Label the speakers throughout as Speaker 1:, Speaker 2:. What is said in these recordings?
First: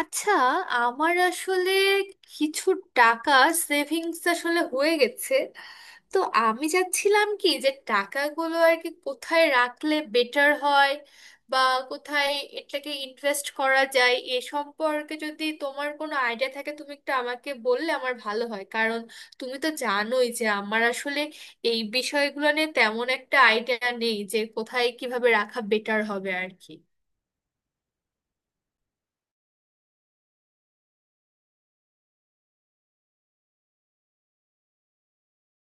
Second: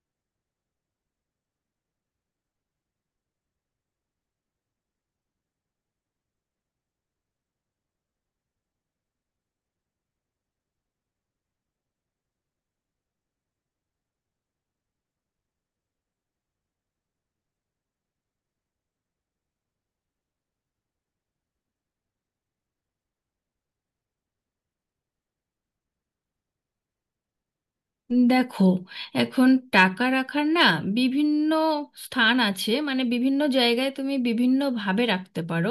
Speaker 1: আচ্ছা আমার আসলে কিছু টাকা সেভিংস আসলে হয়ে গেছে। তো আমি চাচ্ছিলাম কি যে টাকাগুলো আর কি কোথায় রাখলে বেটার হয় বা কোথায় এটাকে ইনভেস্ট করা যায় এ সম্পর্কে যদি তোমার কোনো আইডিয়া থাকে তুমি একটু আমাকে বললে আমার ভালো হয়, কারণ তুমি তো জানোই যে আমার আসলে এই বিষয়গুলো নিয়ে তেমন একটা আইডিয়া নেই যে কোথায় কিভাবে রাখা বেটার হবে আর কি।
Speaker 2: দেখো, এখন টাকা রাখার না, বিভিন্ন স্থান আছে। মানে বিভিন্ন জায়গায় তুমি বিভিন্নভাবে রাখতে পারো।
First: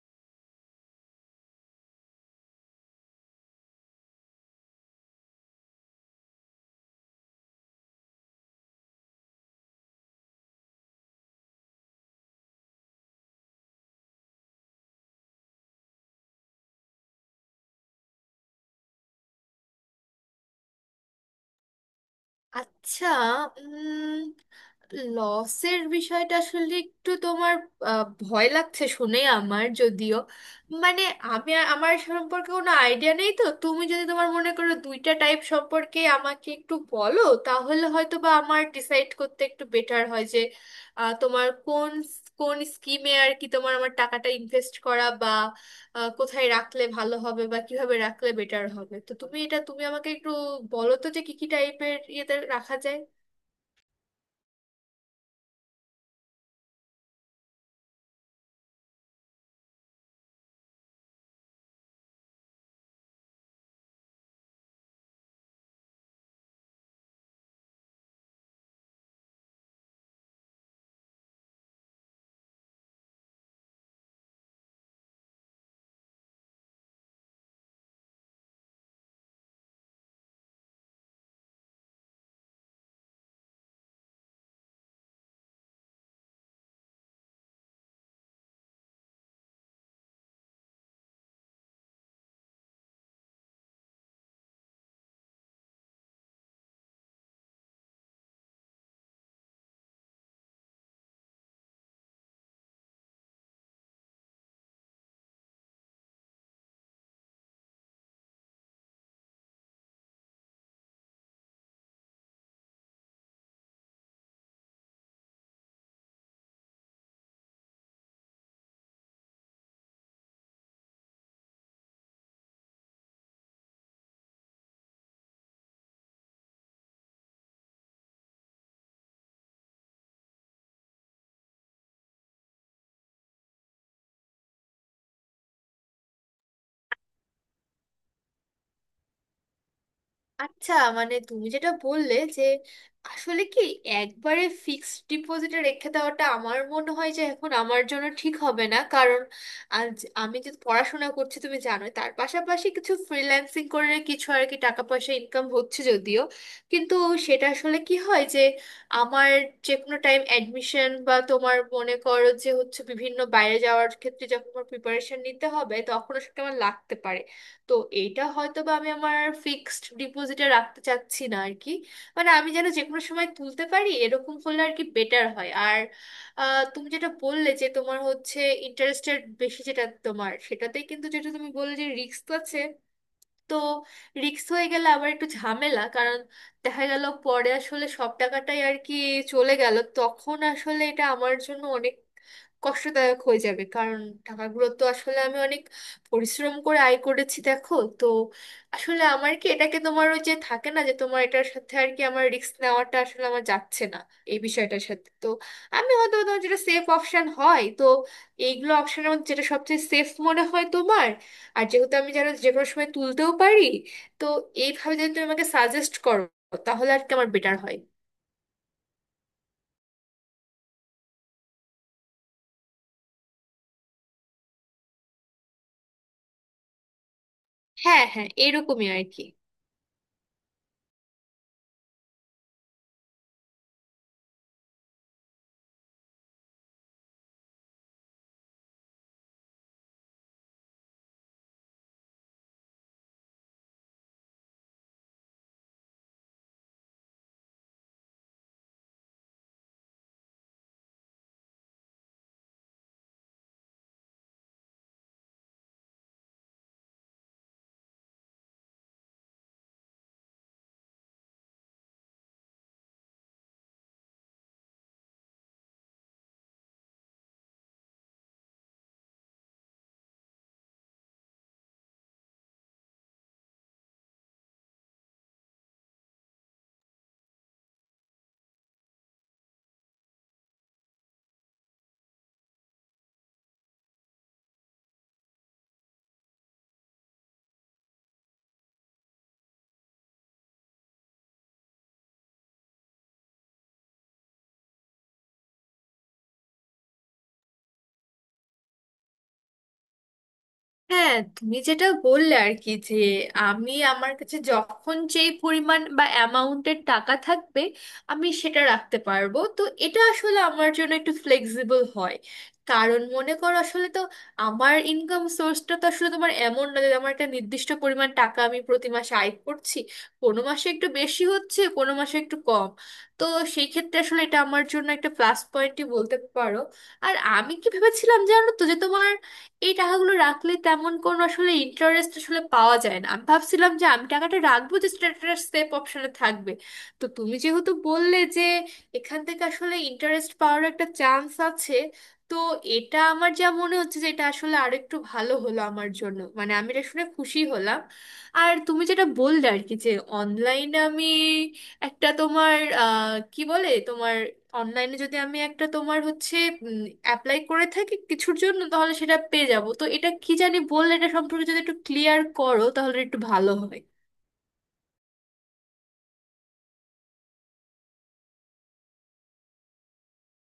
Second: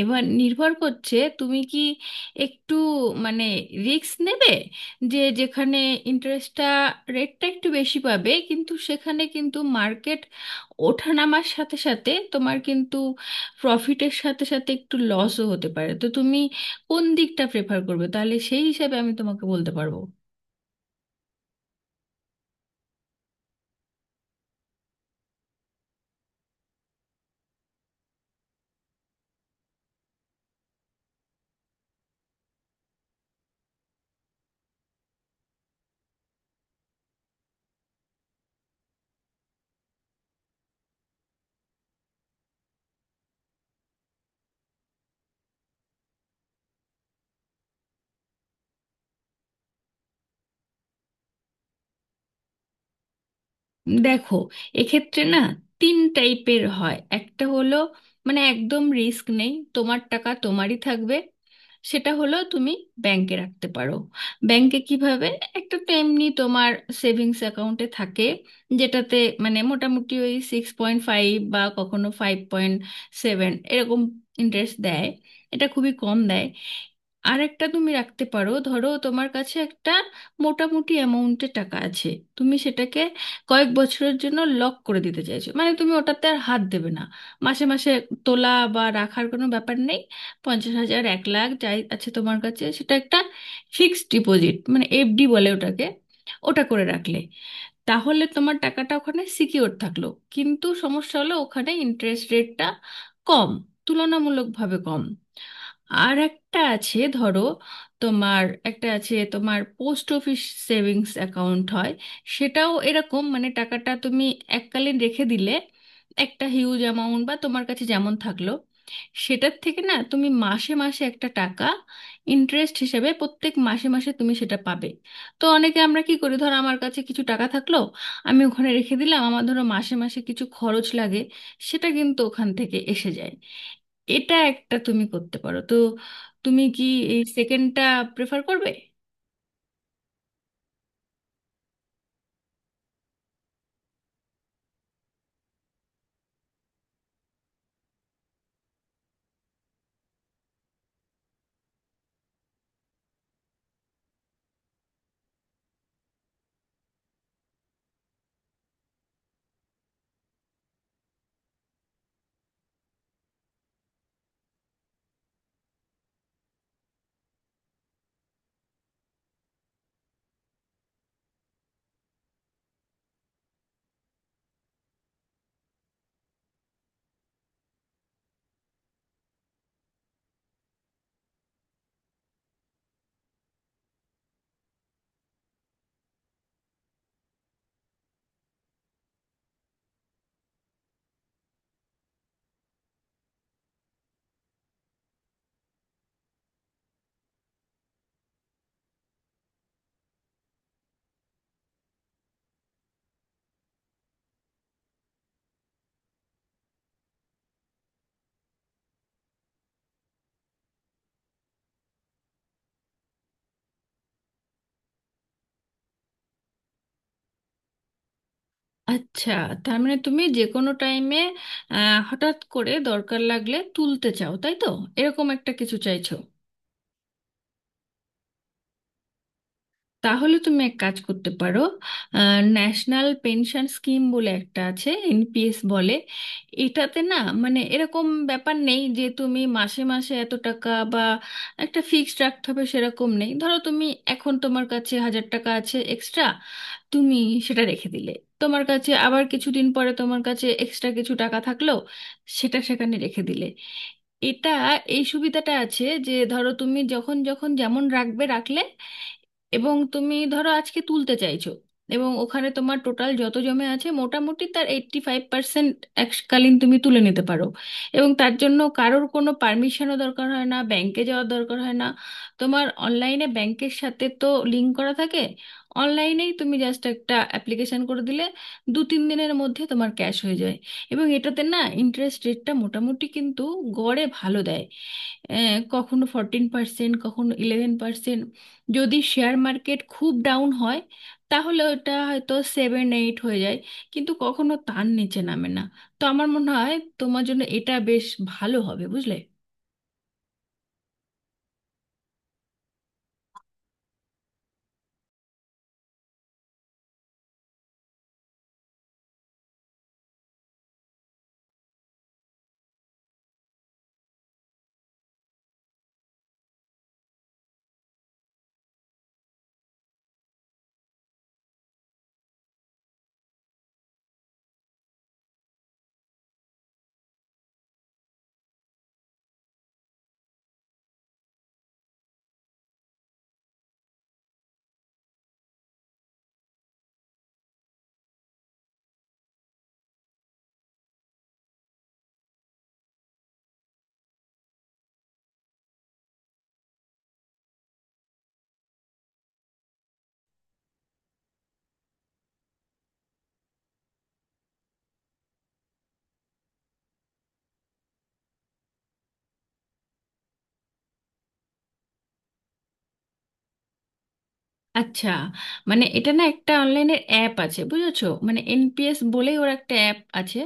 Speaker 2: এবার নির্ভর করছে তুমি কি একটু মানে রিস্ক নেবে, যে যেখানে ইন্টারেস্টটা রেটটা একটু বেশি পাবে, কিন্তু সেখানে কিন্তু মার্কেট ওঠানামার সাথে সাথে তোমার কিন্তু প্রফিটের সাথে সাথে একটু লসও হতে পারে। তো তুমি কোন দিকটা প্রেফার করবে, তাহলে সেই হিসাবে আমি তোমাকে বলতে পারবো।
Speaker 1: আচ্ছা, উম লসের বিষয়টা আসলে একটু তোমার ভয় লাগছে শুনে আমার, যদিও মানে আমি আমার সম্পর্কে কোনো আইডিয়া নেই। তো তুমি যদি তোমার মনে করো দুইটা টাইপ সম্পর্কে আমাকে একটু বলো তাহলে হয়তো বা আমার ডিসাইড করতে একটু বেটার হয় যে তোমার কোন কোন স্কিমে আর কি তোমার আমার টাকাটা ইনভেস্ট করা কোথায় রাখলে ভালো হবে বা কিভাবে রাখলে বেটার হবে। তো তুমি এটা তুমি আমাকে একটু বলো তো যে কি কি টাইপের ইয়েতে রাখা যায়।
Speaker 2: দেখো, এক্ষেত্রে না তিন টাইপের হয়। একটা হলো মানে একদম রিস্ক নেই, তোমার টাকা তোমারই থাকবে। সেটা হলো তুমি ব্যাংকে রাখতে পারো। ব্যাংকে কিভাবে, একটা তো এমনি তোমার সেভিংস অ্যাকাউন্টে থাকে, যেটাতে মানে মোটামুটি ওই 6.5 বা কখনো 5.7 এরকম ইন্টারেস্ট দেয়, এটা খুবই কম দেয়। আর একটা তুমি রাখতে পারো, ধরো তোমার কাছে একটা মোটামুটি অ্যামাউন্টের টাকা আছে, তুমি সেটাকে কয়েক বছরের জন্য লক করে দিতে চাইছো, মানে তুমি ওটাতে আর হাত দেবে না, মাসে মাসে তোলা বা রাখার কোনো ব্যাপার নেই। 50,000 1,00,000 যাই আছে তোমার কাছে, সেটা একটা ফিক্সড ডিপোজিট, মানে এফডি বলে ওটাকে, ওটা করে রাখলে তাহলে তোমার টাকাটা ওখানে সিকিওর থাকলো। কিন্তু সমস্যা হলো ওখানে ইন্টারেস্ট রেটটা কম, তুলনামূলকভাবে কম। আর একটা আছে, ধরো তোমার একটা আছে তোমার পোস্ট অফিস সেভিংস অ্যাকাউন্ট হয়, সেটাও এরকম, মানে টাকাটা তুমি এককালীন রেখে দিলে একটা হিউজ অ্যামাউন্ট বা তোমার কাছে যেমন থাকলো, সেটার থেকে না তুমি মাসে মাসে একটা টাকা ইন্টারেস্ট হিসেবে প্রত্যেক মাসে মাসে তুমি সেটা পাবে। তো অনেকে আমরা কি করি, ধর আমার কাছে কিছু টাকা থাকলো, আমি ওখানে রেখে দিলাম, আমার ধরো মাসে মাসে কিছু খরচ লাগে, সেটা কিন্তু ওখান থেকে এসে যায়। এটা একটা তুমি করতে পারো। তো তুমি কি এই সেকেন্ডটা প্রেফার করবে?
Speaker 1: আচ্ছা, মানে তুমি যেটা বললে যে আসলে কি একবারে ফিক্সড ডিপোজিটে রেখে দেওয়াটা আমার মনে হয় যে এখন আমার জন্য ঠিক হবে না, কারণ আজ আমি যে পড়াশোনা করছি তুমি জানোই, তার পাশাপাশি কিছু ফ্রিল্যান্সিং করে কিছু আর কি টাকা পয়সা ইনকাম হচ্ছে যদিও, কিন্তু সেটা আসলে কি হয় যে আমার যে কোনো টাইম অ্যাডমিশন বা তোমার মনে করো যে হচ্ছে বিভিন্ন বাইরে যাওয়ার ক্ষেত্রে যখন আমার প্রিপারেশন নিতে হবে তখন সেটা আমার লাগতে পারে। তো এইটা হয়তো বা আমি আমার ফিক্সড ডিপোজিটে রাখতে চাচ্ছি না আর কি। মানে আমি যেন যে কোনো সময় তুলতে পারি এরকম করলে আর কি বেটার হয়। আর তুমি যেটা বললে যে তোমার হচ্ছে ইন্টারেস্টের বেশি যেটা তোমার সেটাতেই, কিন্তু যেটা তুমি বললে যে রিস্ক তো আছে। তো রিস্ক হয়ে গেলে আবার একটু ঝামেলা, কারণ দেখা গেল পরে আসলে সব টাকাটাই আর কি চলে গেল তখন আসলে এটা আমার জন্য অনেক কষ্টদায়ক হয়ে যাবে, কারণ টাকাগুলো তো আসলে আমি অনেক পরিশ্রম করে আয় করেছি দেখো তো। আসলে আমার কি এটাকে তোমার ওই যে থাকে না যে তোমার এটার সাথে আর কি আমার রিস্ক নেওয়াটা আসলে আমার যাচ্ছে না এই বিষয়টার সাথে। তো আমি হয়তো তোমার যেটা সেফ অপশন হয় তো এইগুলো অপশনের মধ্যে যেটা সবচেয়ে সেফ মনে হয় তোমার, আর যেহেতু আমি যেন যে কোনো সময় তুলতেও পারি, তো এইভাবে যদি তুমি আমাকে সাজেস্ট করো তাহলে আর কি আমার বেটার হয়।
Speaker 2: আচ্ছা, তার মানে তুমি যে কোনো টাইমে হঠাৎ করে দরকার লাগলে তুলতে চাও, তাই তো, এরকম একটা কিছু চাইছো।
Speaker 1: হ্যাঁ, হ্যাঁ, এরকমই আর কি।
Speaker 2: তাহলে তুমি এক কাজ করতে পারো। ন্যাশনাল পেনশন স্কিম বলে একটা আছে, এনপিএস বলে। এটাতে না মানে এরকম ব্যাপার নেই যে তুমি মাসে মাসে এত টাকা বা একটা ফিক্সড রাখতে হবে, সেরকম নেই। ধরো তুমি এখন তোমার কাছে হাজার টাকা আছে এক্সট্রা, তুমি সেটা রেখে দিলে। তোমার কাছে আবার কিছুদিন পরে তোমার কাছে এক্সট্রা কিছু টাকা থাকলো, সেটা সেখানে রেখে দিলে। এটা এই সুবিধাটা আছে যে ধরো তুমি যখন যখন যেমন রাখবে রাখলে, এবং তুমি ধরো আজকে তুলতে চাইছো, এবং ওখানে তোমার টোটাল যত জমে আছে, মোটামুটি তার 85% এককালীন তুমি তুলে নিতে পারো। এবং তার জন্য কারোর কোনো পারমিশনও দরকার হয় না, ব্যাংকে যাওয়ার দরকার হয় না। তোমার অনলাইনে ব্যাংকের সাথে তো লিঙ্ক করা থাকে, অনলাইনেই তুমি জাস্ট একটা অ্যাপ্লিকেশন করে দিলে দু তিন দিনের মধ্যে তোমার ক্যাশ হয়ে যায়। এবং এটাতে না ইন্টারেস্ট রেটটা মোটামুটি কিন্তু গড়ে ভালো দেয়। কখনো 14%, কখনো 11%। যদি শেয়ার মার্কেট খুব ডাউন হয়, তাহলে ওটা হয়তো সেভেন এইট হয়ে যায়, কিন্তু কখনো তার নিচে নামে না। তো আমার মনে হয় তোমার জন্য এটা বেশ ভালো হবে, বুঝলে।
Speaker 1: হ্যাঁ তুমি যেটা বললে আর কি যে আমি আমার কাছে যখন যেই পরিমাণ বা অ্যামাউন্টের টাকা থাকবে আমি সেটা রাখতে পারবো, তো এটা আসলে আমার জন্য একটু ফ্লেক্সিবল হয়, কারণ মনে করো আসলে তো আমার ইনকাম সোর্সটা তো আসলে তোমার এমন না যে আমার একটা নির্দিষ্ট পরিমাণ টাকা আমি প্রতি মাসে আয় করছি। কোনো মাসে একটু বেশি হচ্ছে কোনো মাসে একটু কম। তো সেই ক্ষেত্রে আসলে এটা আমার জন্য একটা প্লাস পয়েন্টই বলতে পারো। আর আমি কি ভেবেছিলাম জানো তো যে তোমার এই টাকাগুলো রাখলে তেমন কোনো আসলে ইন্টারেস্ট আসলে পাওয়া যায় না, আমি ভাবছিলাম যে আমি টাকাটা রাখবো যে স্ট্যাটাস সেভ অপশনে থাকবে। তো তুমি যেহেতু বললে যে এখান থেকে আসলে ইন্টারেস্ট পাওয়ার একটা চান্স আছে, তো এটা আমার যা মনে হচ্ছে যে এটা আসলে আরেকটু ভালো হলো আমার জন্য, মানে আমি এটা শুনে খুশি হলাম। আর তুমি যেটা বললে আর কি যে অনলাইনে আমি একটা তোমার কি বলে তোমার অনলাইনে যদি আমি একটা তোমার হচ্ছে অ্যাপ্লাই করে থাকি কিছুর জন্য তাহলে সেটা পেয়ে যাব, তো এটা কি জানি বললে এটা সম্পর্কে যদি একটু ক্লিয়ার করো তাহলে একটু ভালো হয়।
Speaker 2: আচ্ছা, মানে এটা না একটা অনলাইনের অ্যাপ আছে, বুঝেছো, মানে এনপিএস বলেই ওর একটা অ্যাপ আছে।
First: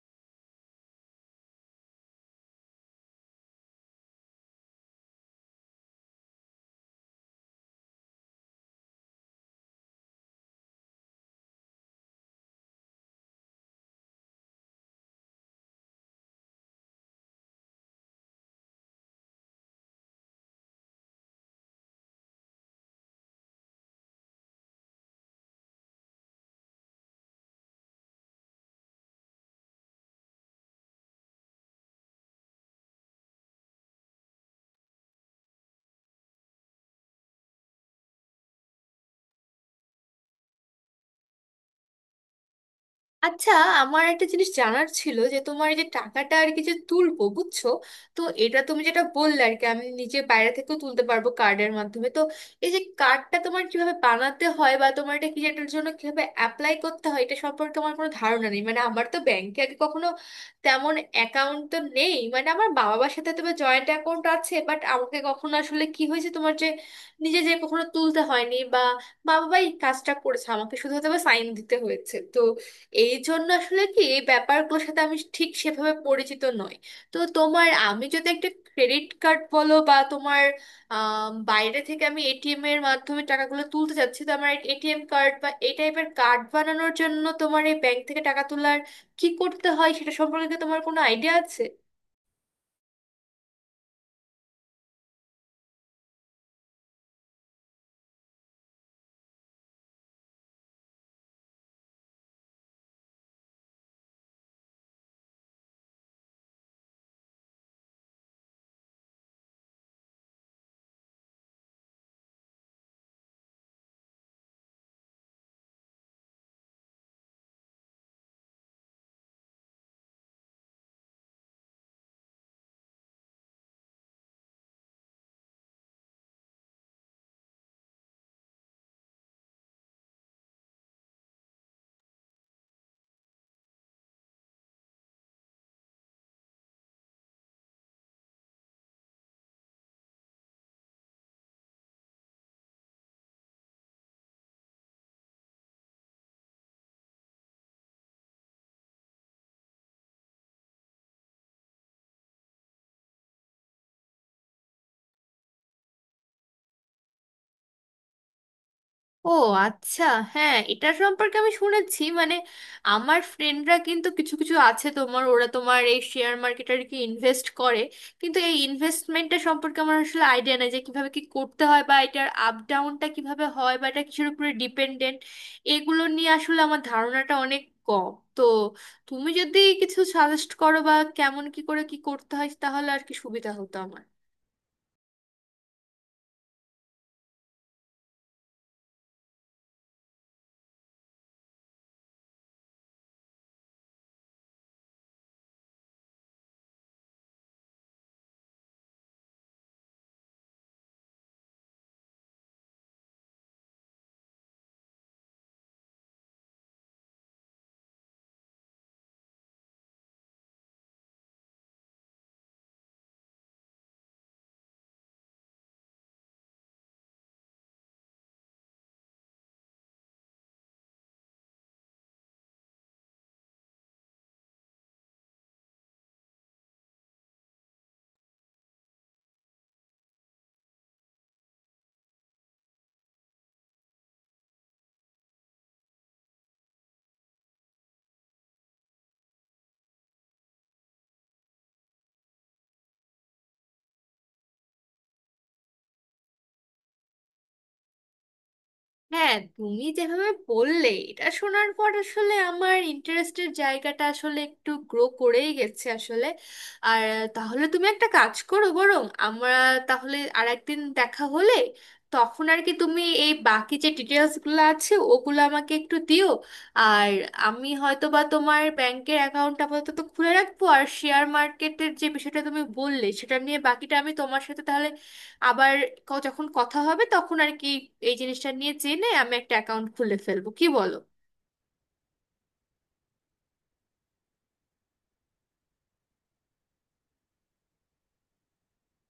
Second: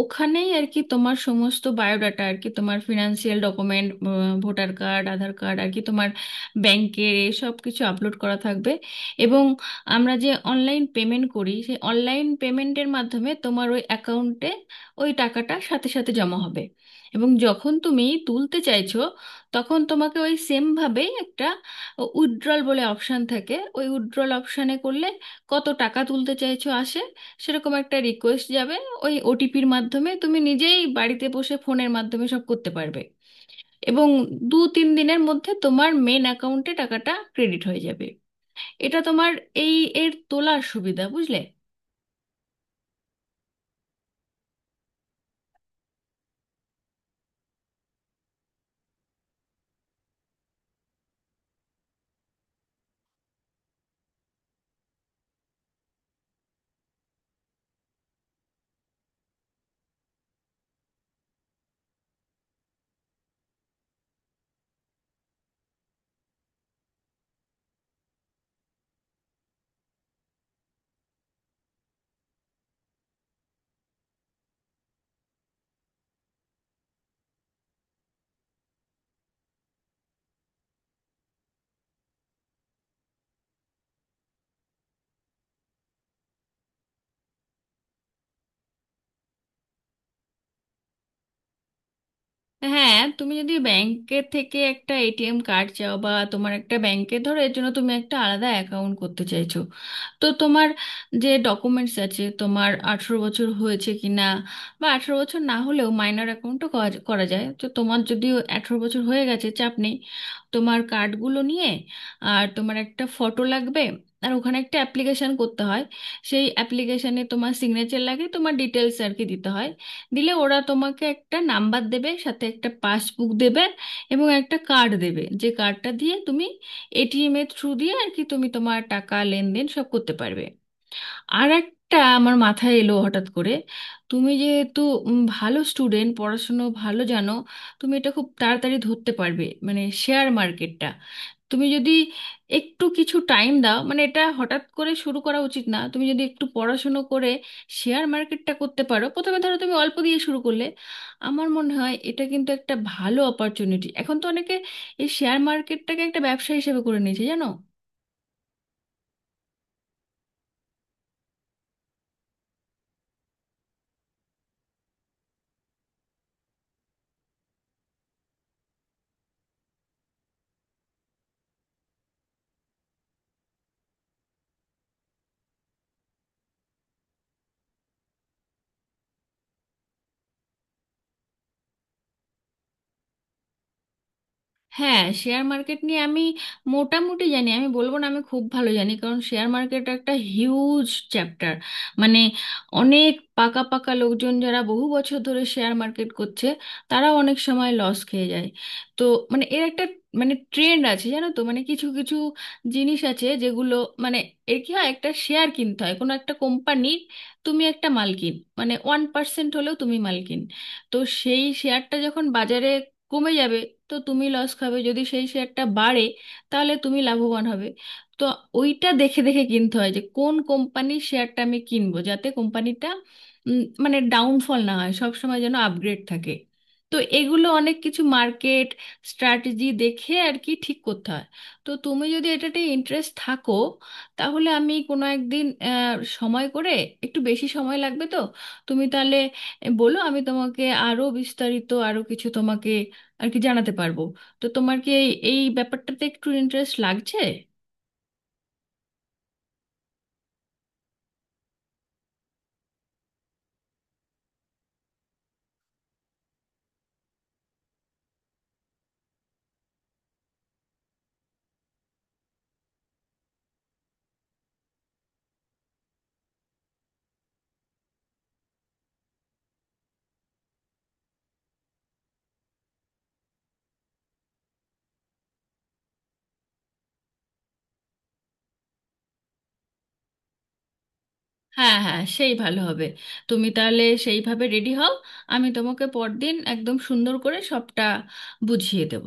Speaker 2: ওখানেই আর কি তোমার সমস্ত বায়োডাটা আর কি তোমার financial document, voter card, Aadhaar card, আর কি তোমার ব্যাংকের সব কিছু আপলোড করা থাকবে। এবং আমরা যে অনলাইন পেমেন্ট করি, সেই অনলাইন পেমেন্টের মাধ্যমে তোমার ওই অ্যাকাউন্টে ওই টাকাটা সাথে সাথে জমা হবে। এবং যখন তুমি তুলতে চাইছো, তখন তোমাকে ওই সেমভাবেই একটা উইথড্রল বলে অপশান থাকে, ওই উইথড্রল অপশানে করলে কত টাকা তুলতে চাইছো আসে, সেরকম একটা রিকোয়েস্ট যাবে। ওই ওটিপির মাধ্যমে তুমি নিজেই বাড়িতে বসে ফোনের মাধ্যমে সব করতে পারবে। এবং দু তিন দিনের মধ্যে তোমার মেন অ্যাকাউন্টে টাকাটা ক্রেডিট হয়ে যাবে। এটা তোমার এই এর তোলার সুবিধা, বুঝলে।
Speaker 1: আচ্ছা, আমার একটা জিনিস জানার ছিল যে তোমার এই যে টাকাটা আর কি যে তুলবো বুঝছো, তো এটা তুমি যেটা বললে আর কি আমি নিজে বাইরে থেকেও তুলতে পারবো কার্ডের মাধ্যমে। তো এই যে কার্ডটা তোমার কিভাবে বানাতে হয় বা তোমার এটা কি এটার জন্য কিভাবে অ্যাপ্লাই করতে হয় এটা সম্পর্কে আমার কোনো ধারণা নেই। মানে আমার তো ব্যাংকে আগে কখনো তেমন অ্যাকাউন্ট তো নেই। মানে আমার বাবা মার সাথে তবে জয়েন্ট অ্যাকাউন্ট আছে, বাট আমাকে কখনো আসলে কি হয়েছে তোমার যে নিজে যে কখনো তুলতে হয়নি বা বাবাই কাজটা করেছে, আমাকে শুধু হয়তো বা সাইন দিতে হয়েছে। তো এই জন্য আসলে কি এই ব্যাপারগুলোর সাথে আমি ঠিক সেভাবে পরিচিত নই। তো তোমার আমি যদি একটা ক্রেডিট কার্ড বলো বা তোমার বাইরে থেকে আমি এটিএম এর মাধ্যমে টাকাগুলো তুলতে চাচ্ছি, তো আমার এটিএম কার্ড বা এই টাইপের কার্ড বানানোর জন্য তোমার এই ব্যাংক থেকে টাকা তোলার কি করতে হয় সেটা সম্পর্কে কি তোমার কোনো আইডিয়া আছে?
Speaker 2: হ্যাঁ, তুমি যদি ব্যাংকের থেকে একটা এটিএম কার্ড চাও বা তোমার একটা ব্যাংকে ধরো এর জন্য তুমি একটা আলাদা অ্যাকাউন্ট করতে চাইছো, তো তোমার যে ডকুমেন্টস আছে, তোমার 18 বছর হয়েছে কি না, বা 18 বছর না হলেও মাইনর অ্যাকাউন্টও করা করা যায়। তো তোমার যদি 18 বছর হয়ে গেছে, চাপ নেই তোমার কার্ডগুলো নিয়ে। আর তোমার একটা ফটো লাগবে, আর ওখানে একটা অ্যাপ্লিকেশন করতে হয়। সেই অ্যাপ্লিকেশানে তোমার সিগনেচার লাগে, তোমার ডিটেলস আর কি দিতে হয়। দিলে ওরা তোমাকে একটা নাম্বার দেবে, সাথে একটা পাসবুক দেবে, এবং একটা কার্ড দেবে, যে কার্ডটা দিয়ে তুমি এটিএম এর থ্রু দিয়ে আর কি তুমি তোমার টাকা লেনদেন সব করতে পারবে। আর একটা আমার মাথায় এলো হঠাৎ করে, তুমি যেহেতু ভালো স্টুডেন্ট, পড়াশুনো ভালো জানো, তুমি এটা খুব তাড়াতাড়ি ধরতে পারবে, মানে শেয়ার মার্কেটটা। তুমি যদি একটু কিছু টাইম দাও, মানে এটা হঠাৎ করে শুরু করা উচিত না, তুমি যদি একটু পড়াশুনো করে শেয়ার মার্কেটটা করতে পারো, প্রথমে ধরো তুমি অল্প দিয়ে শুরু করলে, আমার মনে হয় এটা কিন্তু একটা ভালো অপরচুনিটি। এখন তো অনেকে এই শেয়ার মার্কেটটাকে একটা ব্যবসা হিসেবে করে নিয়েছে, জানো।
Speaker 1: ও আচ্ছা, হ্যাঁ এটা সম্পর্কে আমি শুনেছি। মানে আমার ফ্রেন্ডরা কিন্তু কিছু কিছু আছে তোমার ওরা তোমার এই শেয়ার মার্কেটে আর কি ইনভেস্ট করে, কিন্তু এই ইনভেস্টমেন্টটা সম্পর্কে আমার আসলে আইডিয়া নেই যে কিভাবে কি করতে হয় বা এটার আপ ডাউনটা কিভাবে হয় বা এটা কিসের উপরে ডিপেন্ডেন্ট। এগুলো নিয়ে আসলে আমার ধারণাটা অনেক কম। তো তুমি যদি কিছু সাজেস্ট করো বা কেমন কি করে কি করতে হয় তাহলে আর কি সুবিধা হতো আমার।
Speaker 2: হ্যাঁ, শেয়ার মার্কেট নিয়ে আমি মোটামুটি জানি, আমি বলবো না আমি খুব ভালো জানি, কারণ শেয়ার মার্কেট একটা হিউজ চ্যাপ্টার। মানে অনেক পাকা পাকা লোকজন যারা বহু বছর ধরে শেয়ার মার্কেট করছে, তারা অনেক সময় লস খেয়ে যায়। তো মানে এর একটা মানে ট্রেন্ড আছে, জানো তো, মানে কিছু কিছু জিনিস আছে যেগুলো, মানে এর কি হয়, একটা শেয়ার কিনতে হয় কোনো একটা কোম্পানির, তুমি একটা মালকিন, মানে 1% হলেও তুমি মালকিন। তো সেই শেয়ারটা যখন বাজারে কমে যাবে, তো তুমি লস খাবে। যদি সেই শেয়ারটা বাড়ে, তাহলে তুমি লাভবান হবে। তো ওইটা দেখে দেখে কিনতে হয় যে কোন কোম্পানির শেয়ারটা আমি কিনবো, যাতে কোম্পানিটা মানে ডাউনফল না হয়, সব সময় যেন আপগ্রেড থাকে। তো এগুলো অনেক কিছু মার্কেট স্ট্র্যাটেজি দেখে আর কি ঠিক করতে হয়। তো তুমি যদি এটাতে ইন্টারেস্ট থাকো, তাহলে আমি কোনো একদিন সময় করে, একটু বেশি সময় লাগবে তো, তুমি তাহলে বলো, আমি তোমাকে আরো বিস্তারিত আরো কিছু তোমাকে আর কি জানাতে পারবো। তো তোমার কি এই এই ব্যাপারটাতে একটু ইন্টারেস্ট লাগছে?
Speaker 1: হ্যাঁ তুমি যেভাবে বললে এটা শোনার পর আসলে আমার ইন্টারেস্টের জায়গাটা আসলে একটু গ্রো করেই গেছে আসলে। আর তাহলে তুমি একটা কাজ করো বরং আমরা তাহলে আর একদিন দেখা হলে তখন আর কি তুমি এই বাকি যে ডিটেলসগুলো আছে ওগুলো আমাকে একটু দিও। আর আমি হয়তো বা তোমার ব্যাংকের অ্যাকাউন্ট আপাতত খুলে রাখবো, আর শেয়ার মার্কেটের যে বিষয়টা তুমি বললে সেটা নিয়ে বাকিটা আমি তোমার সাথে তাহলে আবার যখন কথা হবে তখন আর কি এই জিনিসটা নিয়ে জেনে আমি একটা অ্যাকাউন্ট খুলে ফেলবো, কি বলো?
Speaker 2: হ্যাঁ হ্যাঁ, সেই ভালো হবে। তুমি তাহলে সেইভাবে রেডি হও, আমি তোমাকে পরদিন একদম সুন্দর করে সবটা বুঝিয়ে দেব।